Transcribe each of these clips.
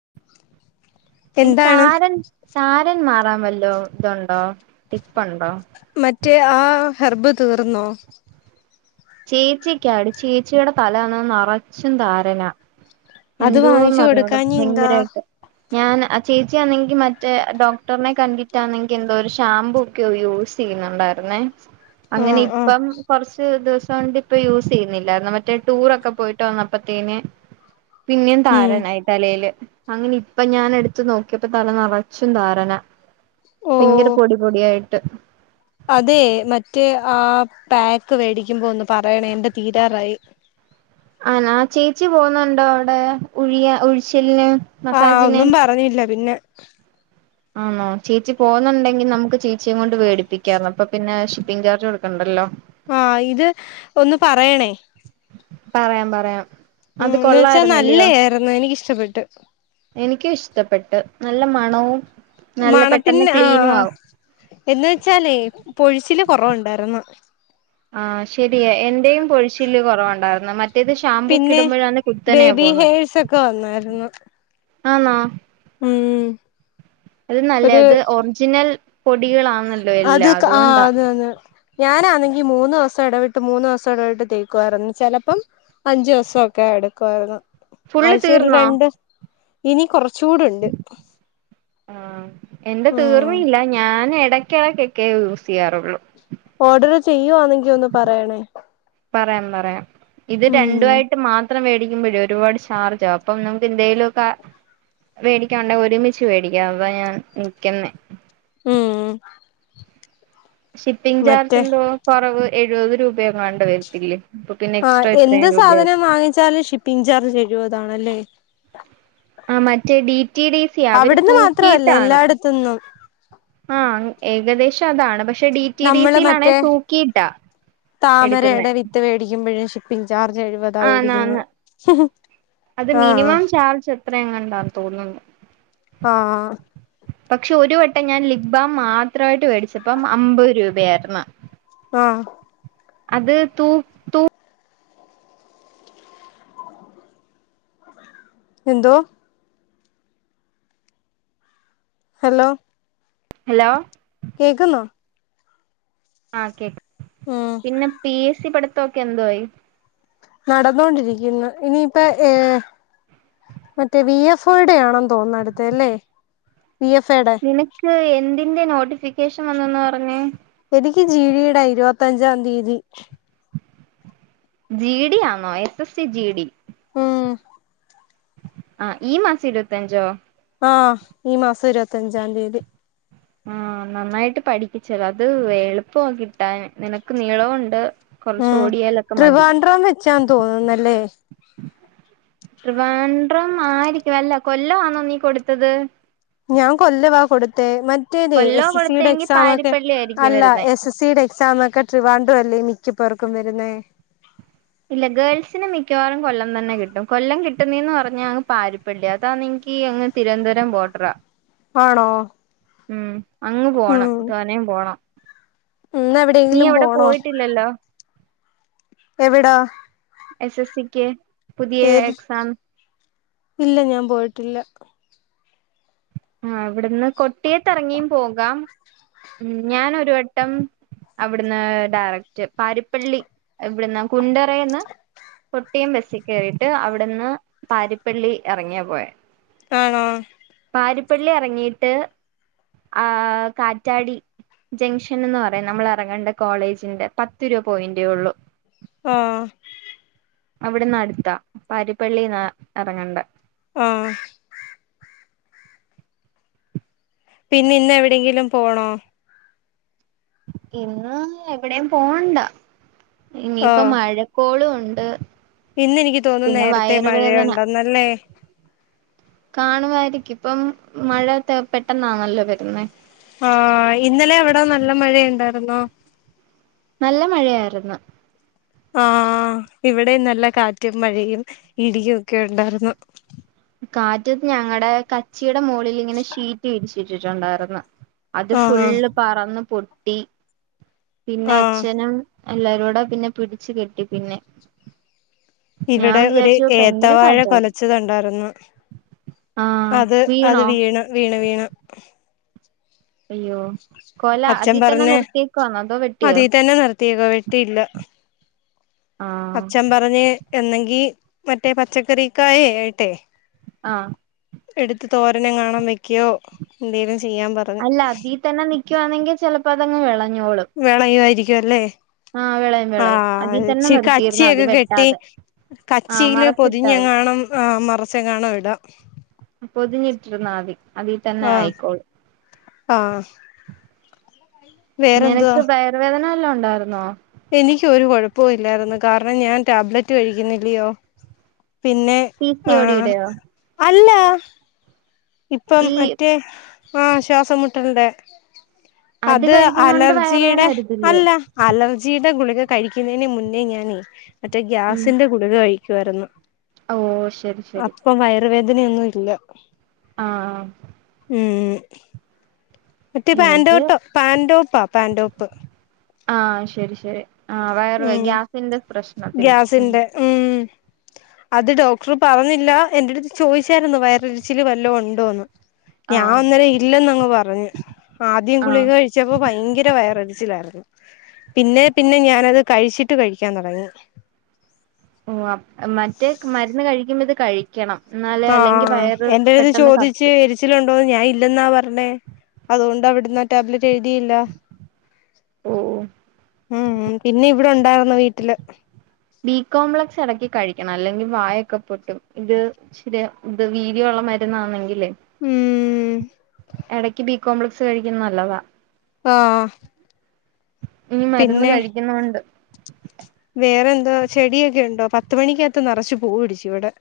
[inaudible] എനിക്ക് താരൻ താരൻ മാറാൻ വല്ലോം ഇതുണ്ടോ ടിപ്പുണ്ടോ മറ്റേ ആ ഹെർബ് തീർന്നോ ചേച്ചിക്ക് ആണ് ചേച്ചിയുടെ തല ആണേ നറച്ചും താരനാ അത് എന്തുവാന്ന് വാങ്ങിച്ചു അറിഞ്ഞൂടാ കൊടുക്കാഞ്ഞി എന്താ ഭയങ്കരവായിട്ട് ഞാൻ ചേച്ചിയാണെങ്കി മറ്റേ ഡോക്ടറിനെ കണ്ടിട്ടാണെങ്കി എന്തോ ഒരു ഷാംമ്പൂ ക്കെ യൂസ് ചെയ്യുന്നുണ്ടായിരുന്നേ അങ്ങനെ ആഹ് ആഹ് ഇപ്പം കൊറച്ച് ദിവസം കൊണ്ട് ഇപ്പം യൂസ് ചെയ്യുന്നില്ലായിരുന്നു മറ്റേ ടൂറൊക്കെ പോയിട്ട് വന്നപ്പത്തേന് പിന്നേം ഉം താരനായി തലയില് അങ്ങനെ ഇപ്പം ഞാൻ എടുത്ത് നോക്കിയപ്പോ തല നിറച്ചും താരനാ ഓ ഭയങ്കര പൊടി പൊടിയായിട്ട് അതേ മറ്റേ ആ പാക്ക് വേടിക്കുമ്പോ ഒന്ന് പറയണേ എന്റെ തീരാറായി ആണോ ചേച്ചി പോന്നുണ്ടോ അവിടെ ഉഴിയാ ഉഴിച്ചിലിന് ആഹ് മസാജിന് ഒന്നും പറഞ്ഞില്ല പിന്നെ ആണോ ചേച്ചി പോന്നുണ്ടെങ്കിൽ നമുക്ക് ചേച്ചിയേം കൊണ്ട് വേടിപ്പിക്കാരുന്നു അപ്പൊ പിന്നെ ഷി പ്പിംഗ് ചാർജ് കൊടുക്കണ്ടല്ലോ ആ ഇത് ഒന്ന് പറയണേ പറയാം പറയാം ഉം അത് എന്ന് വെച്ചാ കൊള്ളായിരുന്നല്ലയോ നല്ലയായിരുന്നു എനിക്കിഷ്ടപ്പെട്ടു എനിക്കും ഇഷ്ടപ്പെട്ടു നല്ല മണവും നല്ല പെട്ടെന്ന് മണത്തിന് ആ ക്ലീനും ആവും എന്ന് വെച്ചാലേ പൊഴിച്ചില് കൊറവൊണ്ടായിരുന്നു ആ ശരിയാ എന്റേയും പൊഴിച്ചില്ല് കൊറവുണ്ടായിരുന്നു മറ്റ റ്റേത് ഷാംമ്പൂ ഒക്കെ പിന്നെ ഇടുമ്പോഴാന്നെ കുത്തനെയാ ബേബി പോന്നെ ഹെയർസ് ഒക്കെ വന്നായിരുന്നു ആന്നോ ഉം അതിലും നല്ലയാ ഇത് ഒരു ഒറിജിനൽ പൊടികളാന്നല്ലോ അത് കാ ആ അതെ അതെ ഞാനാണെങ്കി മൂന്ന് ദിവസം എടവിട്ട് മൂന്ന് ദിവസം എടവിട്ട് തേക്കുവായിരുന്നു ചെലപ്പം അഞ്ചു ദിവസൊക്കെ എടുക്കുവായിരുന്നു ഫുള്ള് ആഴ്ച്ചേൽ തീർന്നോ രണ്ട് ഇനി കൊറച്ചൂടെ ഒണ്ട് ആഹ് എന്റെ ഉം തീർന്നില്ല ഞാൻ എട യ്ക്ക് എടയ്ക്കേ യൂസ് ചെയ്യാറുള്ളൂ ഓർഡറ് ചെയ്യുവാന്നെങ്കി ഒന്ന് പറയണേ പറയാം പറയാം ഇത് ഉം രണ്ടും ആയിട്ട് മാ ത്രം മേടിക്കുമ്പഴേ ഒരുപാട് ചാർജ്ജ് ആകും അപ്പം നമുക്ക് എന്തേലുവൊക്കെ വേടിക്കാൻ ഉണ്ടേൽ ഒരുമിച്ച് വേടിക്കാം അതാ ഞാൻ നിക്കുന്നേ ഉം ഷിപ്പിംഗ് ചാർജ് മറ്റേ എന്തോ കൊറവ് എഴുപത് രൂപയോങ്ങാണ്ട് വരുത്തില്ലേ ആ എന്ത് സാധനം വാങ്ങിച്ചാലും ഷിപ്പിംഗ് ചാർജ് എഴുപതാണല്ലേ ആ മറ്റേ ഡി റ്റി ഡി സി യാ അവര് അവിടുന്ന് മാത്രമല്ല തൂക്കീട്ടാണ് എല്ലായിടത്തുന്നും ആഹ് ഏകദേശം അതാണ് പ നമ്മള് മറ്റേ എടുക്കുന്നെ താമരയുടെ വിത്ത് വേടിക്കുമ്പഴ് പിൻ ചാർജ്ജ് എഴുപത് ആന്ന് ആന്ന് അത് ആഹ് മിനിമം ചാർജ് എത്രയങ്ങാണ്ടാന്ന് തോന്നുന്നു ആഹ് പക്ഷെ ഒരു വട്ടം ഞാൻ ലിപ് ബാം മാത്രവായിട്ട് മേടിച്ചപ്പം അമ്പത് രൂപയായിരുന്നു ആഹ് അത് തൂ എന്തോ ഹലോ ഹലോ കേക്കുന്നോ ആഹ് കേക്കാം ഉം പിന്നെ പി എസ് സി പഠിത്തവൊക്കെ എന്തായി നടന്നോണ്ടിരിക്കുന്ന് ഇനിപ്പ ഏഹ് മറ്റേ വി എഫ് ടെ ആണന്ന് തോന്നു അടുത്തെ ലെ വി എഫ്ടെ. നിനക്ക് എന്തിന്റെ നോട്ടിഫിക്കേഷൻ വന്നന്ന് പറഞ്ഞെ? എനിക്ക് ജീ ഡി ടെ ഇരുപത്തഞ്ചാം തീതി. ജി ഡി ആന്നോ S S C G D.. ഉം ആഹ് ഈ മാസ ഇരുപത്തിഅഞ്ചോ ആഹ ഈ മാസം ഇരുപത്തിഞ്ചാം തീയതി ആഹ് നന്നായിട്ട് പഠിപ്പിച്ചതാ അത് എളുപ്പം കിട്ടാൻ നിനക്ക് നീളവും ണ്ട്. ഉം ട്രിവാഡ്രം വെച്ചാ തോന്നുന്നല്ലേ.? ട്രിവാണ്ട്രം ആയിരിക്കും അല്ല കൊല്ലന്നോ നീ കൊടുത്തത്.? ഞാ കൊല്ലവാ കൊടുത്തെ മ റ്റേത് കൊല്ലോ എസ് എസ് സിയുടെ കൊടുത്തെങ്കി എക്സാം ഒക്കെ പാരിപ്പള്ളി ആയിരിക്കും അല്ല വരുന്നേ എസ് എസ് സിയുടെ എക്സാം ക്കെ ട്രവാഡ്രല്ലേ മിക്ക പേർക്കും വരുന്നെ. ഇല്ല ഗേൾസിന് മിക്ക്യവാറും കൊല്ലം തന്നെ കിട്ടും കൊല്ലം കിട്ടുന്നെന്ന് പറഞ്ഞാ അങ്ങ് പാരിപ്പള്ളി അതാ നിയ്ക്കി ങ്ങ് തിരുവനന്തപുരം ബോട്ടറ. ആണോ. ഉം അങ്ങ് പോണം ഉം തോനേം പോണം. ഇന്ന് നീ എവിടെയെങ്കിലും അവിടെ പോണോ പോയിട്ടില്ലല്ലോ.? എവിടാ എസ് എസ് സിക്ക് പുതിയ ഏത് എക്സാം. ഇല്ല ഞാ പോയിട്ടില്ല. ആ ഇവിടുന്ന് കൊട്ടിയത്ത്റങ്ങിയും പോകാം ഉം ഞാൻ ഒരു വട്ടം അവിടുന്ന് ഡയറക്റ്റ് പാരിപ്പള്ളി ഇവിട്ന്ന് കുണ്ടറേന്ന് കൊട്ടിയം ബസ്സിൽ കേറിട്ട് അവിടെന്ന് പാരിപ്പള്ളി എറങ്ങിയാ പോയെ ആണോ പാരിപ്പള്ളി എറങ്ങിട്ട് ആ കാറ്റാടി ജംഗ്ഷൻ എന്ന് പറയും നമ്മൾ എറങ്ങേണ്ട കോളേജിന്റെ പത്ത് രൂപ പോയിന്റേ ഉള്ളൂ. ആഹ്. അവിട്ന്ന് അടുത്താ പാരിപ്പള്ളിന്ന എറങ്ങേണ്ടേ. ആഹ് പിന്നെ ഇന്ന് എവിടെയെങ്കിലും പോണോ? ഇന്ന് എവിടേം പോണ്ട ഇനിയിപ്പ മഴക്കോളും ഒണ്ട് ഇന്നെനിക്ക് തോന്നുന്നു നേരത്തെ മഴയോണ്ടന്നല്ലേ? കാണുവായിരിക്കും ഇപ്പം മഴ പെട്ടെന്നാണല്ലോ വെരുന്നേ. ആഹ് ഇന്നലെ അവിടെ നല്ല മഴയുണ്ടായിരുന്നോ? നല്ല മഴയായിര്ന്ന്. ആഹ് ഇവിടേം നല്ല കാറ്റും മഴയും ഇടിയും ഒക്കെ ഉണ്ടായിരുന്നു. കാറ്റത് ഞങ്ങടെ കച്ചിടെ മൊളിലിങ്ങനെ ഷീറ്റ് വിരിച്ചിട്ടിട്ടുണ്ടായ്ര്ന്ന്. അത് ആഹ് ഫുള് പറന്ന് പൊട്ടി പിന്നെ ആഹ് അച്ഛനും എല്ലാരോട പിന്നെ പിടച്ച് കെട്ടി പിന്നെ. ഞാൻ ഇവിടെ ഒരു വിചാരിച്ചു ഭയങ്കര ഏത്തവാഴ കാറ്റായിരുന്നു കൊലച്ചതോണ്ടായ്രുന്നു. ആഹ് അത് അത് വീണോ വീണ് വീണ് വീണ്. അയ്യോ കൊല അച്ഛൻ അതി തന്നെ പറഞ്ഞ് നിർത്തിയേക്കവാന്നോ അതോ വെട്ടിയോ? അതീ തന്നെ നിർത്തിയേക്കുവാ ആഹ് അച്ചൻ പറഞ് എന്നെങ്കി മറ്റേ പച്ചക്കറിക്കായ ഏട്ടെ ആഹ് എടുത്ത് തോരനെങ്ങാണു വെയ്ക്കോ എന്തെേലും ചെയ്യാൻ പറ അല്ല അതി തന്നെ നിക്കുവാണെങ്കി ചെലപ്പോ അതങ്ങ് വിളഞ്ഞോളും. വെളയായിരിക്കും അല്ലേ ആഹ് വിളയും വിളയും അതീ ആഹ് തന്നെ ച്ചി നിർത്തിയിരുന്നാ മതി കച്ചിയൊക്കെ കെട്ടി വെട്ടാതെ ആഹ് കച്ചിയില് മറച്ചിട്ടാ പൊതിഞ്ഞ് മതി കാണം മറച്ച് കാണോം ഇട പൊതിഞ്ഞിട്ടിരുന്നാംതി അതിൽ തന്നെ ആഹ് ആയിക്കോളൂ ആഹ് വേറെന്തുവാ നിനക്ക് വയർുവേദന വല്ലോ ണ്ടായിരുന്നോ എനിക്ക് ഒരു കൊഴപ്പവുംല്ലായിരുന്നു കാരണം ഞാൻ ടാബ്ലറ്റ് കഴിക്കുന്നില്ലയോ പിന്നെ പി സി ഓ ഡി ആഹ് യുടെയോ അല്ല ഇപ്പം ഈ മറ്റേ ആഹ് ശ്വാസംമുട്ടലിന്റെ അത് കഴിക്കുന്നോണ്ട് വയറുവേദന അലർജിയുടെ വരത്തില്ലയോ അല്ല അലർജിയുടെ ഗുളിക കഴിക്കുന്നതിന് മുന്നേ ഞാന് മറ്റേ ഗ്യാസിന്റെ ഗുളിക കഴിക്കായിരുന്നു ഓ ശരി ശരി ഇപ്പം വയറുവേദനയൊന്നും ഇല്ല ആഹ് ഉം മറ്റേ എനിക്ക് പാൻടോട്ടോ പാൻറ്ടോപ്പാ പാൻടോപ്പ് ആഹ് ശരി ശരി ആഹ് വയറ് ഉം ഗ്യാസിന്റെ പ്രശ്നത്തിന് ഗ്യാസിന്റെ ഉം അത് ഡോക്ടർ പറഞ്ഞില്ല എന്റെടുത്ത് ചോദിച്ചായിരുന്നു വയറിരിച്ചിൽ വല്ലോ ഉണ്ടോ എന്ന് ഞാൻ ആഹ് അന്നേരം ഇല്ലന്നങ് പറഞ്ഞു ആദ്യം ഗുളിക ആഹ് കഴിച്ച് കഴിച്ചപ്പോ ഭയങ്കര വയറിടിച്ചിലായിരുന്നു പിന്നെ പിന്നെ ഞാനത് കഴിച്ചിട്ട് കഴിക്കാൻ തൊടങ്ങി ഓ മറ്റേ മരുന്ന് കഴിക്കുമ്പ ഇത് കഴീ ക്കണം എന്നാല് അല്ലെങ്കിൽ വയറ് പെട്ടെന്ന് കത്തും ച്ചിലണ്ടോന്നന്ന് ഞാൻ ഇല്ലെന്നാ പറഞ്ഞേ അതുകൊണ്ട് അവിടന്ന് ടാബ്ലറ്റ് എഴുതിയില്ല ഓ ഓ ഉം പിന്നെ ഇവിടെ ഉണ്ടായിരുന്നു വീട്ടില് ബീ കോംപ്ലക്സ് എടക്ക് കഴിക്കണം അല്ലെങ്കിൽ വായൊക്കെ പൊട്ടും ത് ശരി ഇത് വീര്യുള്ള മരുന്നാണെങ്കില് ഉം എടയ്ക്ക് ബി കോംപ്ലക്സ് കഴിക്കുന്നല്ലവതാ ആഹ് ഉം മരുന്ന് പിന്നെ കഴിക്കുന്ന്ണ്ട് വേറെ എന്താ ചെടിയൊക്കെ ഉണ്ടോ പത്ത് മണിക്കകത്ത് നറച്ചു പൂവ് പിടിച്ചു ഇവടെ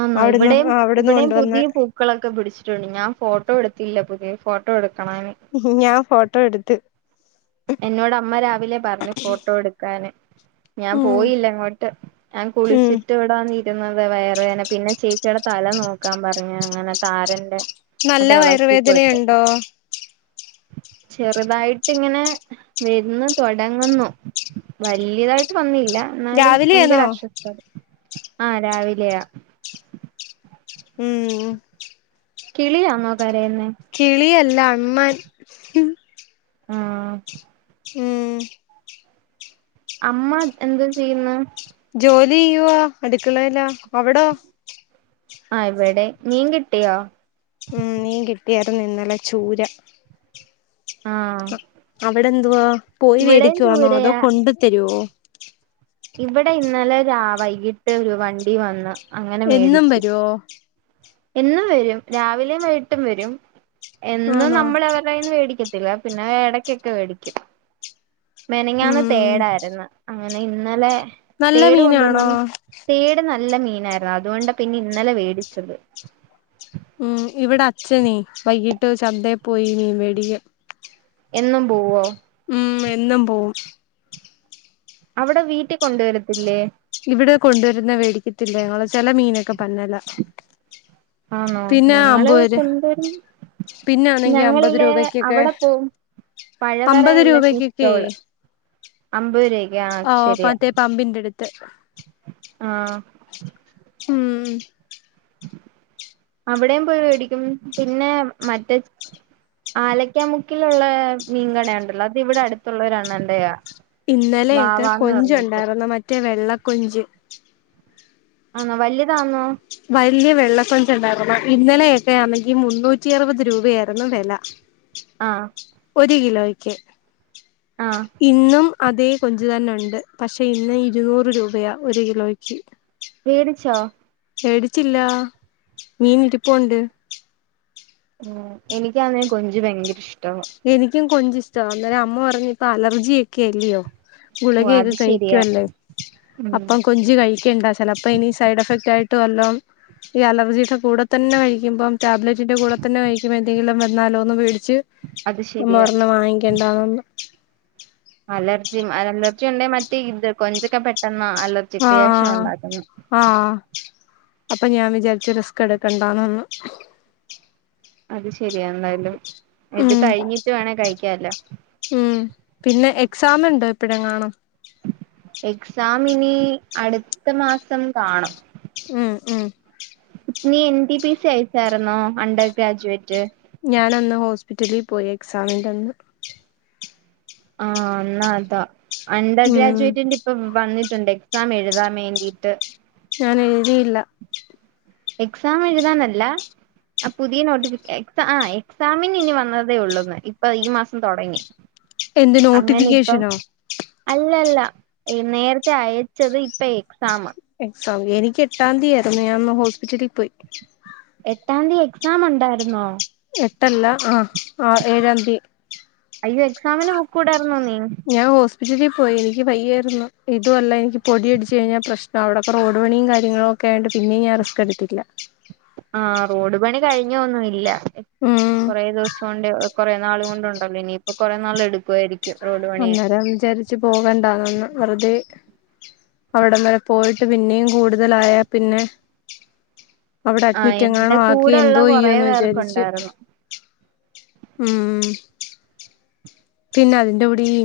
ആണോ ഇവിടെയും ഇവിടെയും കൊണ്ടുവന്ന പുതിയ പൂ ക്കളൊക്കെ പിടിച്ചിട്ടുണ്ട് ഞാൻ ഫോട്ടോ എടുത്തില്ല പുതിയ ഫോട്ടോ എടുക്കണനി ഞാൻ ഫോട്ടോ എടുത്ത് എന്നോട് അമ്മ രാവിലെ പറഞ്ഞു ഫോട്ടോ എടുക്കാന് ഞാൻ ഉം പോയില്ല അങ്ങോട്ട് ഞാൻ ഉം കുളിച്ചിട്ട് ഇവ്ടെ ന്ന ഇരുന്നത് വയറു വേധന പിന്നെ ചേച്ചിടെ തല നോക്കാൻ പറഞ്ഞു അങ്ങനെ താരന്റെ നല്ല അത് എളക്കി കൊടുത്ത് വയറുവേദനയുണ്ടോ ചെറുതായിട്ട് ഇങ്ങനെ വെര്ന്നു തൊടങ്ങുന്നു വല്യതായിട്ട് വന്നില്ല എന്നാലും ഭയങ്കര രാവിലെയാണോ അസ്വസ്ഥത ആഹ് രാവിലെയാ ഉം കിളിയാന്നോ കരയുന്നെ കിളിയല്ല അണ്ണാൻ ഹും ആഹ് ഉം അമ്മ എന്ത് ചെയ്യുന്നു ജോലി ചെയ്യുവ അടുക്കളേല അവടോ ആഹ് ഇവിടേം മീൻ കിട്ടിയോ ഉം മീൻ കിട്ടിയാർന്നു ഇന്നലെ ചൂര ആഹ് അവിടെന്തുവാ പോയി വേടിക്കുവാണൊ അതോ കൊണ്ട് തരോ ഇവടെ ഇന്നലെ രാ വൈകിട്ട് ഒരു വണ്ടി വന്നു എന്നും വരോ എന്നും വരും. രാവിലെ വൈട്ടും വരും. എന്നും ആണോ നമ്മളവര്ടെ യ്യിന്ന് വേടിക്കും ത്തില്ല പിന്ന എടയ്ക്കൊക്ക വേടിക്കും. മെനഞാന്ന് ഉം തേടായിര്ന്ന് അങ്ങനെ ഇന്നലെ നല്ല തേട് കൊണ്ടുവന്നു മീനാണോ തേട് നല്ല മീനായിര്ന്ന് അതുകൊണ്ട് പിന്നെ ഇന്നലെ വേടിച്ചത് ഉം ഇവടെ അച്ഛനെ വൈകീട്ട് ചന്തെ പോയി മീൻ വേടിക്കും എന്നും പൂവോ ഉം എന്നും പൂവും അവടെ വീട്ടി കൊണ്ട് വരത്തില്ലേ ഇവടെ കൊണ്ട് വര്ന്ന വേടിക്കത്തില്ല ഞങ്ങള് ചെല മീനൊക്ക പന്നല ആണോ ഞങ്ങള് കൊണ്ട് വരും പിന്നെ ആണെങ്കി അമ്പത് ഞങ്ങളില്ലേ രൂപക്കൊക്കെ അവടെ പോവും അമ്പത് പഴവറേല്ല ഫിഷ് രൂപക്കൊക്കെ സ്റ്റോള് അമ്പത് രൂവ ഓഹ് പറ്റെ പമ്പിന്റട്ത്ത് ആഹ് ഉം അവിടേം പൊയ് വേടിക്കും പിന്നേ മറ്റെ ആലയ്ക്കാ മുക്കിലുള്ള മീൻകട ഉണ്ടല്ലൊ അത് ഇവടെ അടുത്ത്ള്ളൊരാണ്ണന്റെയ ഇന്നലെയൊക്കെ കൊഞ്ചൊണ്ടാരുന്നു മറ്റെ വെള്ളക്കൊഞ്ച് ആന്നോ വല്ലിതാന്നോ വല്യ വെള്ള കൊഞ്ച് ഇണ്ടാർന്നു പക്ഷേ ഇന്നലെയൊക്കെ ആണെങ്കി മുന്നൂറ്റി അറുപത് രൂപയാർന്ന് വെല ആഹ് ഒര് കിലോയ്ക്ക് ആഹ് ഇന്നും അതേ കൊഞ്ച് തന്നേ ഉണ്ട് പഷെ ഇന്ന് ഇരുന്നൂറ് രൂപയാ ഒര് കിലോക്ക് മേടിച്ചോ മേടിച്ചില്ലാ മീൻ ഇരിപ്പുണ്ട് ഉം എനിക്കാണെ കൊഞ്ച് ഭയങ്കര ഇഷ്ട്ടവാ എനിക്കും കൊഞ്ച് ഇഷ്ട്ടവാ അന്നേരം അമ്മ പറഞ്ഞ് ഇപ്പ അലർജിയൊക്കെ അല്ലെയോ ഓഹ് ഗുളികയൊകെ അത് ശെരിയാ കഴിക്കുവല്ലെ ഉം അപ്പം കൊ ഞ്ച് കഴിക്കണ്ട ചിലപ്പോ ഇനി സൈഡ് എഫക്റ്റായിട്ട് വല്ലോം ഈ അലർജീടെ കൂടെ തന്നെ കഴിക്കുമ്പം ടാബ്ലറ്റിന്റെ കൂടെ തന്നെ കഴിക്കുമ്പൊ എന്തെങ്കിലും വന്നാലോന്ന് പേടിച്ച് അത് അമ്മ ശെരിയാ പറഞ്ഞു വാങ്ങിക്കെണ്ടാന്ന് പറഞ്ഞു അലർജി അലർജി ഉണ്ടേൽ മറ്റെ ഇത് കൊഞ്ചൊക്ക പെട്ടെന്ന് അലർജി ക്രിയേഷൻ ആഹ് ഉണ്ടാക്കുന്ന് ആഹ് അപ്പൊ ഞാൻ വിചാരിച്ച് റിസ്ക് എടുക്കണ്ടാന്ന് അത് ശരിയാ എന്തായാലും ഇത് ഉം കഴിഞ്ഞിട്ട് വേണെ കഴിക്കാല്ലൊ ഉം പിന്നെ എക്സാമുണ്ടോ ഇപ്പഴെങ്ങാനും എക്സാം ഇനി അടുത്ത മാസം കാണും ഉം ഉം നീ എൻ ഡീ ബീ എസ്സി അയച്ചാരുന്നൊ അണ്ടർ ഗ്രാജുവേറ്റ് ഞാൻ അന്ന് ഹോസ്പിറ്റലിൽ പോയി എക്സാമിന്റെ അന്ന് ആഹ് എന്നാ അതാ അണ്ടർ ഉം ഗ്രാജുവേറ്റിന്റെ ഇപ്പ വന്നിട്ടുണ്ട് എക്സാം എഴുതാൻ വേണ്ടീട്ട് ഞാന് എഴുതി ഇല്ല എക്സാം എഴുതാനല്ല ആഹ് പുതിയ നോട്ടി എക്സ ആഹ് എക്സാമിനി ഇനി വന്നതേ ഉള്ളൂന്ന് ഇപ്പൊ ഈ മാസം തൊടങ്ങി എന്ത് അങ്ങനെ ഇപ്പം നോട്ടിഫിക്കേഷനോ അല്ല അല്ല ഈ നേരത്തെ അയച്ചത് ഇപ്പൊ എക്സാമ് എക്സാം എനിക്ക് എട്ടാം തീയതിയായിരുന്നു ഞാൻ അന്ന് ഹോസ്പിറ്റലിൽ പോയി എട്ടാം തീയതി എക്സാം ഉണ്ടായിരുന്നോ? എട്ടല്ല ആഹ് ആഹ് ഏഴാം തീയതി അയ്യോ എക്സാമിന് പോക്കൂടാർന്നോ നീ ഞാൻ ഹോസ്പിറ്റലിൽ പോയി എനിക്ക് വയ്യായിരുന്നു ഇതും അല്ല എനിക്ക് പൊടിയടിച്ച് കഴിഞ്ഞാൽ പ്രശ് നവാ അവിടൊക്ക റോഡ് പണിയും കാര്യങ്ങളൊക്കെ ആയോണ്ട് പിന്നെ ഞാൻ റിസ്ക്കെടുത്തില്ല ആഹ് റോഡ് പണി കഴിഞ്ഞും ഒന്നും ഇല്ല ഉം കൊറെ ദിവസം കൊണ്ട് ഇ കെറേ നാള് കൊണ്ടുണ്ടല്ലോ ഇനിയിപ്പൊ കുറേ നാള് എടുക്കുവായിരിക്കും റോഡ് പണി അന്നേരം വിചാരിച്ചു പോകണ്ടാന്ന് അന്ന് വെറുതെ അവിടം വരെ പോയിട്ട് പിന്നെയും കൂടുതലായാ പിന്നെ അവിടെ ആഹ് അഡ്മിറ്റ് എന്റെ എങ്ങാനും കൂടെ ആക്കിയാ ഉള്ള എന്തോ കൊറേ ചെയ്യൂന്ന് വിചാരിച്ച് പേർക്കുണ്ടായിരുന്നു ഉം പിന്നെ അതിന്റെ കൂടെ ഈ